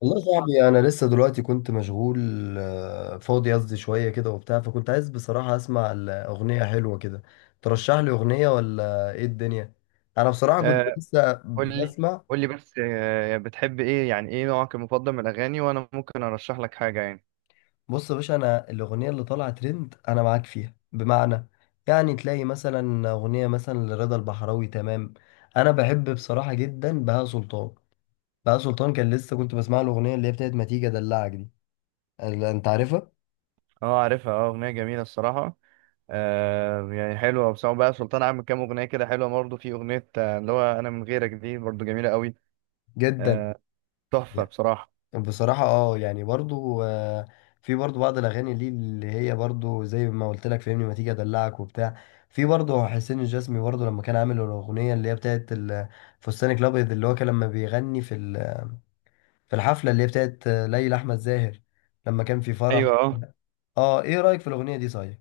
والله يا صاحبي انا لسه دلوقتي كنت مشغول. فاضي قصدي شويه كده وبتاع، فكنت عايز بصراحه اسمع الاغنيه حلوه كده. ترشح لي اغنيه ولا ايه الدنيا؟ انا بصراحه كنت آه، لسه قول لي بسمع. قول لي بس بتحب ايه، يعني ايه نوعك المفضل من الاغاني وانا ممكن ارشح لك حاجه يعني. بص يا باشا، انا الاغنيه اللي طالعه ترند انا معاك فيها، بمعنى يعني تلاقي مثلا اغنيه مثلا لرضا البحراوي، تمام. انا بحب بصراحه جدا بهاء سلطان. بهاء سلطان كان لسه كنت بسمع له الاغنيه اللي هي بتاعت ما تيجي ادلعك دي. انت عارفها اه عارفها، اه اغنيه جميله الصراحه. آه يعني حلوه، وسواء بقى سلطان عامل كام اغنيه كده حلوه برضه، في اغنيه اللي هو انا من غيرك دي برضه جميله قوي. جدا. آه، تحفه بصراحه. بصراحة اه يعني برضو، في برضو بعض الأغاني ليه اللي هي برضو زي ما قلت لك، فهمني، ما تيجي أدلعك وبتاع. في برضو حسين الجسمي، برضو لما كان عامل الأغنية اللي هي بتاعت فستانك الأبيض، اللي هو كان لما بيغني في في الحفلة اللي هي بتاعت ليلى أحمد زاهر، لما كان في فرح. ايوه اه، اه ايه رأيك في الأغنية دي صحيح؟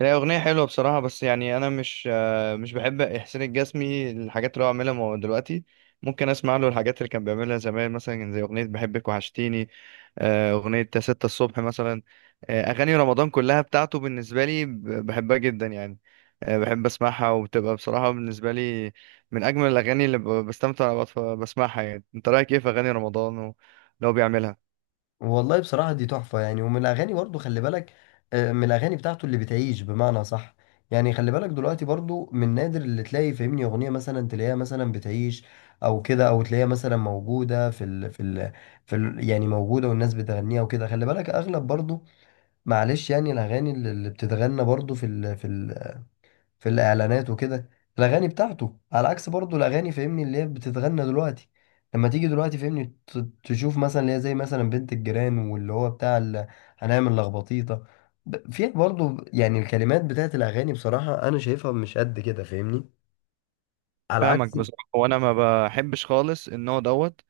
هي اغنيه حلوه بصراحه، بس يعني انا مش بحب احسان الجسمي الحاجات اللي هو عاملها دلوقتي. ممكن اسمع له الحاجات اللي كان بيعملها زمان، مثلا زي اغنيه بحبك وحشتيني، أغنية يا ستة الصبح مثلا. أغاني رمضان كلها بتاعته بالنسبة لي بحبها جدا يعني. بحب أسمعها، وبتبقى بصراحة بالنسبة لي من أجمل الأغاني اللي بستمتع وأنا بسمعها يعني. أنت رأيك إيه في أغاني رمضان واللي هو بيعملها؟ والله بصراحة دي تحفة يعني، ومن الأغاني برضو خلي بالك، من الأغاني بتاعته اللي بتعيش، بمعنى صح. يعني خلي بالك دلوقتي برضو من نادر اللي تلاقي فاهمني أغنية مثلا تلاقيها مثلا بتعيش، أو كده، أو تلاقيها مثلا موجودة في ال يعني موجودة، والناس بتغنيها وكده. خلي بالك أغلب برضو، معلش يعني، الأغاني اللي بتتغنى برضو في ال في الاعلانات وكده، الاغاني بتاعته، على عكس برضو الاغاني فاهمني اللي هي بتتغنى دلوقتي. لما تيجي دلوقتي فاهمني تشوف مثلا اللي هي زي مثلا بنت الجيران، واللي هو بتاع هنعمل لخبطيطه، فيها برضو يعني الكلمات بتاعت الاغاني بصراحه انا شايفها مش قد كده، فاهمني، على عكس. فاهمك بصراحة، وأنا ما بحبش خالص النوع دوت.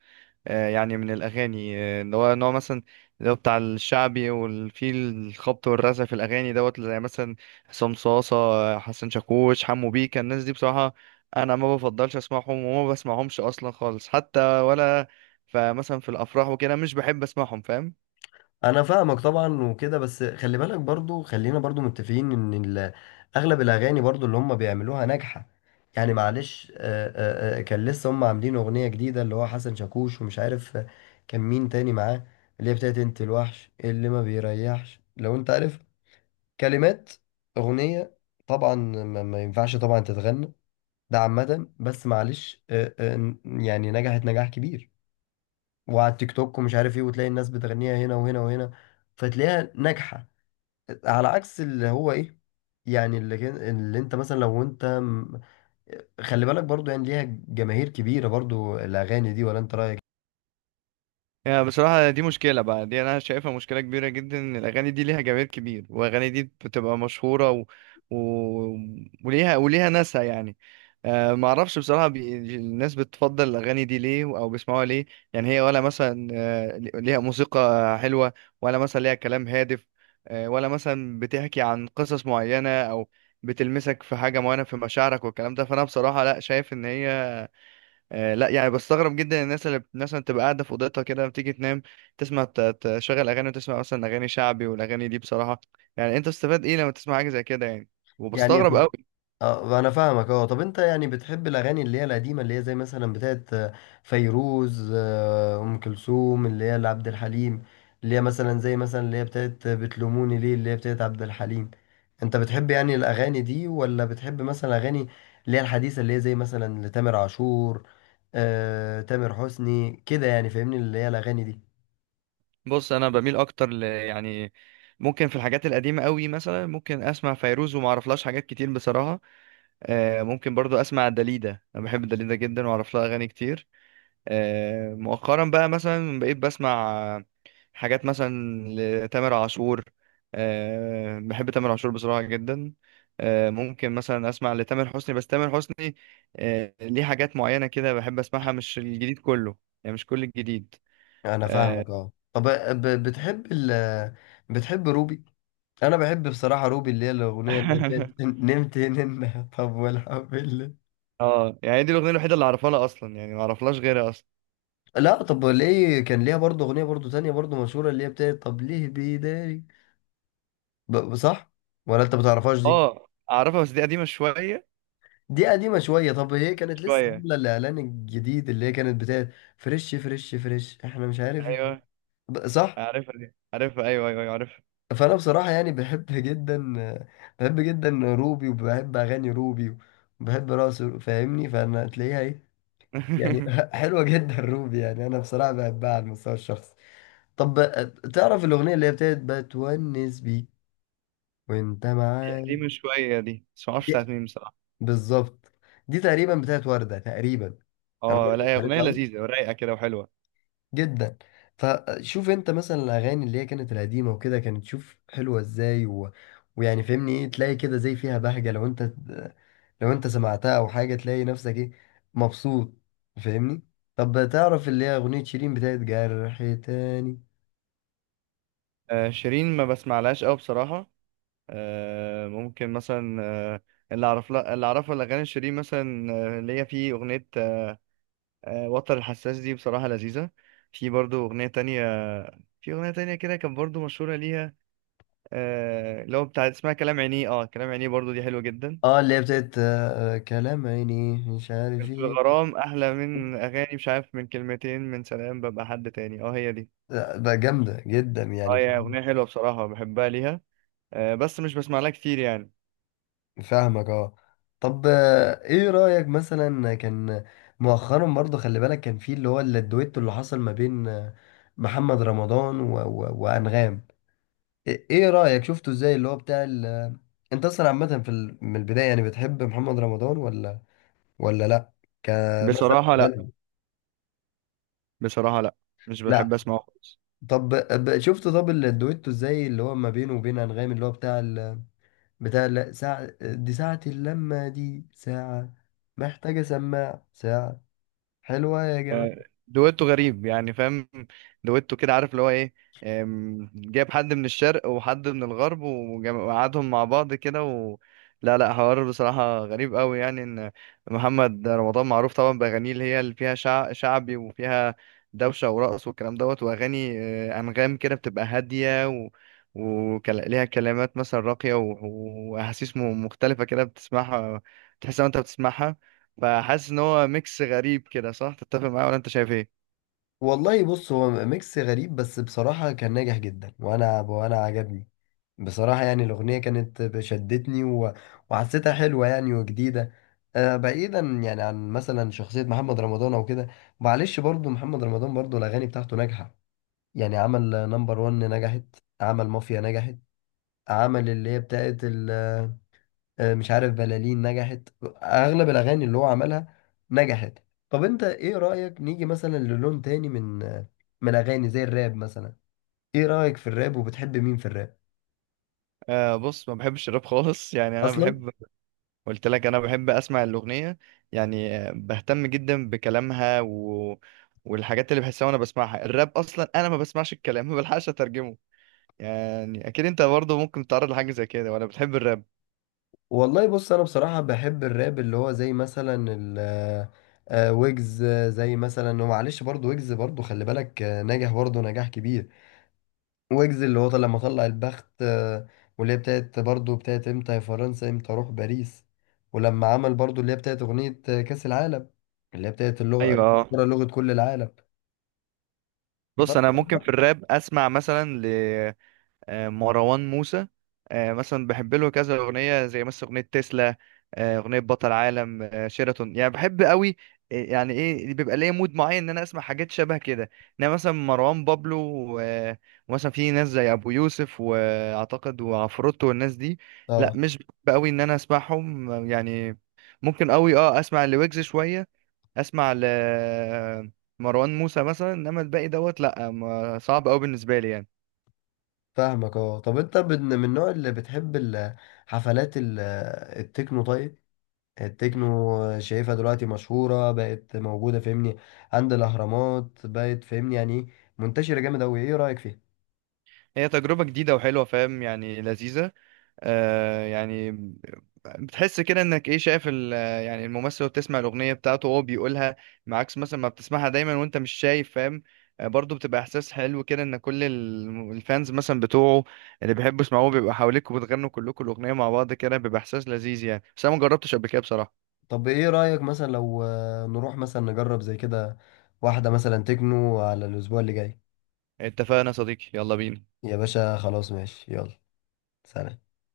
يعني من الأغاني اللي هو نوع مثلا اللي هو بتاع الشعبي، وفي الخبط والرزع في الأغاني دوت، زي مثلا حسام صاصة، حسن شاكوش، حمو بيكا. الناس دي بصراحة أنا ما بفضلش أسمعهم، وما بسمعهمش أصلا خالص حتى، ولا فمثلا في الأفراح وكده مش بحب أسمعهم، فاهم انا فاهمك طبعا وكده، بس خلي بالك برضو، خلينا برضو متفقين ان اغلب الاغاني برضو اللي هم بيعملوها ناجحه. يعني معلش، كان لسه هم عاملين اغنيه جديده اللي هو حسن شاكوش ومش عارف كان مين تاني معاه، اللي هي بتاعت انت الوحش اللي ما بيريحش، لو انت عارف كلمات اغنيه طبعا ما ينفعش طبعا تتغنى. ده عامه، بس معلش، يعني نجحت نجاح كبير، وعلى التيك توك ومش عارف ايه، وتلاقي الناس بتغنيها هنا وهنا وهنا، فتلاقيها ناجحة. على عكس اللي هو ايه يعني اللي انت مثلا لو خلي بالك برضو يعني ليها جماهير كبيرة برضو الأغاني دي، ولا انت رأيك؟ يعني. بصراحة دي مشكلة بقى، دي أنا شايفها مشكلة كبيرة جدا، إن الأغاني دي ليها جماهير كبير، والأغاني دي بتبقى مشهورة و... وليها وليها ناسها يعني. أه معرفش بصراحة الناس بتفضل الأغاني دي ليه أو بيسمعوها ليه. يعني هي ولا مثلا ليها موسيقى حلوة، ولا مثلا ليها كلام هادف، أه ولا مثلا بتحكي عن قصص معينة، أو بتلمسك في حاجة معينة في مشاعرك والكلام ده. فأنا بصراحة لأ شايف إن هي آه لا، يعني بستغرب جدا الناس اللي مثلا تبقى قاعده في اوضتها كده بتيجي تنام، تسمع تشغل اغاني وتسمع مثلا اغاني شعبي، والاغاني دي بصراحه يعني انت بتستفاد ايه لما تسمع حاجه زي كده يعني. يعني وبستغرب طب، قوي. اه انا فاهمك. اه طب انت يعني بتحب الاغاني اللي هي القديمه، اللي هي زي مثلا بتاعت فيروز، ام كلثوم، اللي هي لعبد الحليم، اللي هي مثلا زي مثلا اللي هي بتاعت بتلوموني ليه اللي هي بتاعت عبد الحليم؟ انت بتحب يعني الاغاني دي، ولا بتحب مثلا اغاني اللي هي الحديثه اللي هي زي مثلا لتامر عاشور، تامر حسني كده يعني، فاهمني، اللي هي الاغاني دي؟ بص انا بميل اكتر ل يعني ممكن في الحاجات القديمه قوي، مثلا ممكن اسمع فيروز وما اعرفلهاش حاجات كتير بصراحه. آه ممكن برضو اسمع داليدا، انا بحب داليدا جدا واعرف لها اغاني كتير. آه مؤخرا بقى مثلا بقيت بسمع حاجات مثلا لتامر عاشور. أه بحب تامر عاشور بصراحة جدا. أه ممكن مثلا أسمع لتامر حسني، بس تامر حسني أه ليه حاجات معينة كده بحب أسمعها، مش الجديد كله، يعني مش كل الجديد. انا اه فاهمك اه. طب بتحب ال، بتحب روبي؟ انا بحب بصراحه روبي، اللي هي الاغنيه اللي هي بتاعت نمت هنا طب والحمد لله. يعني دي الأغنية الوحيدة اللي أعرفها لها أصلا، يعني ما أعرفلهاش غيرها أصلا. لا طب ليه، كان ليها برضه اغنيه برضه تانية برضه مشهوره، اللي هي بتاعت طب ليه بيداري، صح، ولا انت بتعرفهاش دي؟ اه أعرفها، بس دي قديمة شوية. دي قديمه شويه. طب هي كانت لسه شوية. عامله الاعلان الجديد اللي هي كانت بتاعت فريش فريش فريش احنا مش عارف ايه، أيوه صح؟ عارفها، دي عارفها، أيوه أيوه أيوه عارفها. فانا بصراحه يعني بحب جدا، بحب جدا روبي، وبحب اغاني روبي، وبحب رقص فاهمني، فانا تلاقيها ايه يعني حلوة جدا روبي، يعني أنا بصراحة بحبها على المستوى الشخصي. طب تعرف الأغنية اللي هي بتاعت بتونس بيك وأنت دي معايا؟ قديمة شوية، دي بس معرفش دي- بتاعت مين بصراحة. بالظبط، دي تقريبا بتاعت وردة تقريبا. أنا اه برضه لا، مش هي أغنية عارفها أوي لذيذة ورايقة كده وحلوة. جدا. فشوف أنت مثلا الأغاني اللي هي كانت القديمة وكده، كانت شوف حلوة إزاي، و... ويعني فهمني إيه، تلاقي كده زي فيها بهجة، لو أنت لو أنت سمعتها أو حاجة تلاقي نفسك إيه، مبسوط، فاهمني. طب تعرف اللي هي أغنية شيرين بتاعت جرح؟ تاني شيرين ما بسمعلهاش قوي بصراحة. آه، ممكن مثلا آه، اللي اعرف لها، اللي اعرفه الاغاني شيرين مثلا اللي هي في اغنية وتر الحساس، دي بصراحة لذيذة. في برضو اغنية تانية، في اغنية تانية كده كان برضو مشهورة ليها اللي هو بتاع اسمها كلام عينيه. اه كلام عينيه برضو دي حلوة جدا. اه اللي هي بتاعت كلام عيني مش عارف في ايه، الغرام احلى من اغاني مش عارف، من كلمتين من سلام ببقى حد تاني، اه هي دي. بقى جامدة جدا اه يعني. هي اغنية حلوة بصراحة، بحبها ليها، بس مش بسمع لها كتير يعني. فاهمك اه. طب ايه رأيك مثلا، كان مؤخرا برضه خلي بالك كان في اللي هو الدويتو اللي حصل ما بين محمد رمضان و وأنغام، ايه إيه رأيك شفته ازاي اللي هو بتاع ال... انت اصلا عامة في ال... من البداية يعني بتحب محمد رمضان، ولا ولا لا كمثلا بصراحة لا. غني؟ بصراحة لا، مش بحب لا، اسمعه خالص. طب شفت طب الدويتو ازاي اللي هو ما بينه وبين أنغام اللي هو بتاع ال... بتاع لا ساعة دي ساعة اللمة دي ساعة محتاجة سماع ساعة، حلوة يا آه، جماعة. دويتو غريب يعني، فاهم؟ دويتو كده عارف اللي هو ايه. جايب حد من الشرق وحد من الغرب وقعدهم مع بعض كده لا لا، حوار بصراحة غريب قوي، يعني ان محمد رمضان معروف طبعا بأغانيه اللي هي اللي فيها شعبي وفيها دوشة ورقص والكلام دوت، وأغاني أنغام كده بتبقى هادية وليها كلمات مثلا راقية وأحاسيس مختلفة كده بتسمعها تحس إن أنت بتسمعها. فحاسس ان هو ميكس غريب كده، صح؟ تتفق معايا، ولا انت شايف ايه؟ والله بص، هو ميكس غريب بس بصراحة كان ناجح جدا، وأنا عجبني بصراحة يعني، الأغنية كانت شدتني و... وحسيتها حلوة يعني وجديدة. آه بعيدا يعني عن مثلا شخصية محمد رمضان أو كده، معلش برضو محمد رمضان برضو الأغاني بتاعته ناجحة يعني. عمل نمبر ون نجحت، عمل مافيا نجحت، عمل اللي هي بتاعت ال مش عارف بلالين نجحت، اغلب الاغاني اللي هو عملها نجحت. طب انت ايه رأيك نيجي مثلا للون تاني من من الاغاني زي الراب مثلا؟ ايه رأيك في الراب، وبتحب مين في الراب آه بص ما بحبش الراب خالص يعني انا اصلا؟ بحب، قلت لك انا بحب اسمع الاغنيه، يعني بهتم جدا بكلامها والحاجات اللي بحسها وانا بسمعها. الراب اصلا انا ما بسمعش الكلام، ما بلحقش اترجمه يعني. اكيد انت برضه ممكن تتعرض لحاجه زي كده، ولا بتحب الراب؟ والله بص، انا بصراحة بحب الراب اللي هو زي مثلا ال ويجز، زي مثلا، ومعلش برضو ويجز برضو خلي بالك نجح برضو نجاح كبير. ويجز اللي هو طلع، لما طلع البخت، واللي هي بتاعت برضه بتاعت امتى يا فرنسا امتى اروح باريس، ولما عمل برضه اللي هي بتاعت اغنية كأس العالم اللي هي بتاعت اللغة، ايوه اه. كرة لغة كل العالم، بص فاهم؟ انا ممكن في الراب اسمع مثلا مروان موسى. مثلا بحب له كذا اغنيه، زي مثلا اغنيه تسلا، اغنيه بطل عالم، شيراتون، يعني بحب قوي. يعني ايه بيبقى ليا مود معين ان انا اسمع حاجات شبه كده. انما مثلا مروان بابلو و- ومثلا في ناس زي ابو يوسف واعتقد وعفروتو والناس دي، لا اه مش بحب قوي ان انا اسمعهم يعني. ممكن قوي اه اسمع لويجز شويه، اسمع ل مروان موسى مثلا، انما الباقي دوت لا، صعب قوي بالنسبه لي يعني. فاهمك اه. طب انت من من النوع اللي بتحب حفلات التكنو؟ طيب التكنو شايفها دلوقتي مشهورة بقت، موجودة فاهمني عند الأهرامات بقت، فاهمني يعني إيه؟ منتشرة جامد أوي، إيه رأيك فيها؟ هي تجربة جديدة وحلوة، فاهم يعني، لذيذة. آه يعني بتحس كده انك ايه، شايف يعني الممثل وهو بتسمع الأغنية بتاعته وهو بيقولها معاكس، مثلا ما بتسمعها دايما وانت مش شايف، فاهم؟ آه برضه بتبقى احساس حلو كده، ان كل الفانز مثلا بتوعه اللي بيحبوا يسمعوه بيبقى حواليك، وبتغنوا كلكم الأغنية مع بعض كده، بيبقى احساس لذيذ يعني. بس انا ما جربتش قبل كده بصراحة. طب ايه رأيك مثلا لو نروح مثلا نجرب زي كده واحدة مثلا تكنو على الأسبوع اللي جاي؟ اتفقنا يا صديقي، يلا بينا. يا باشا خلاص ماشي، يلا سلام.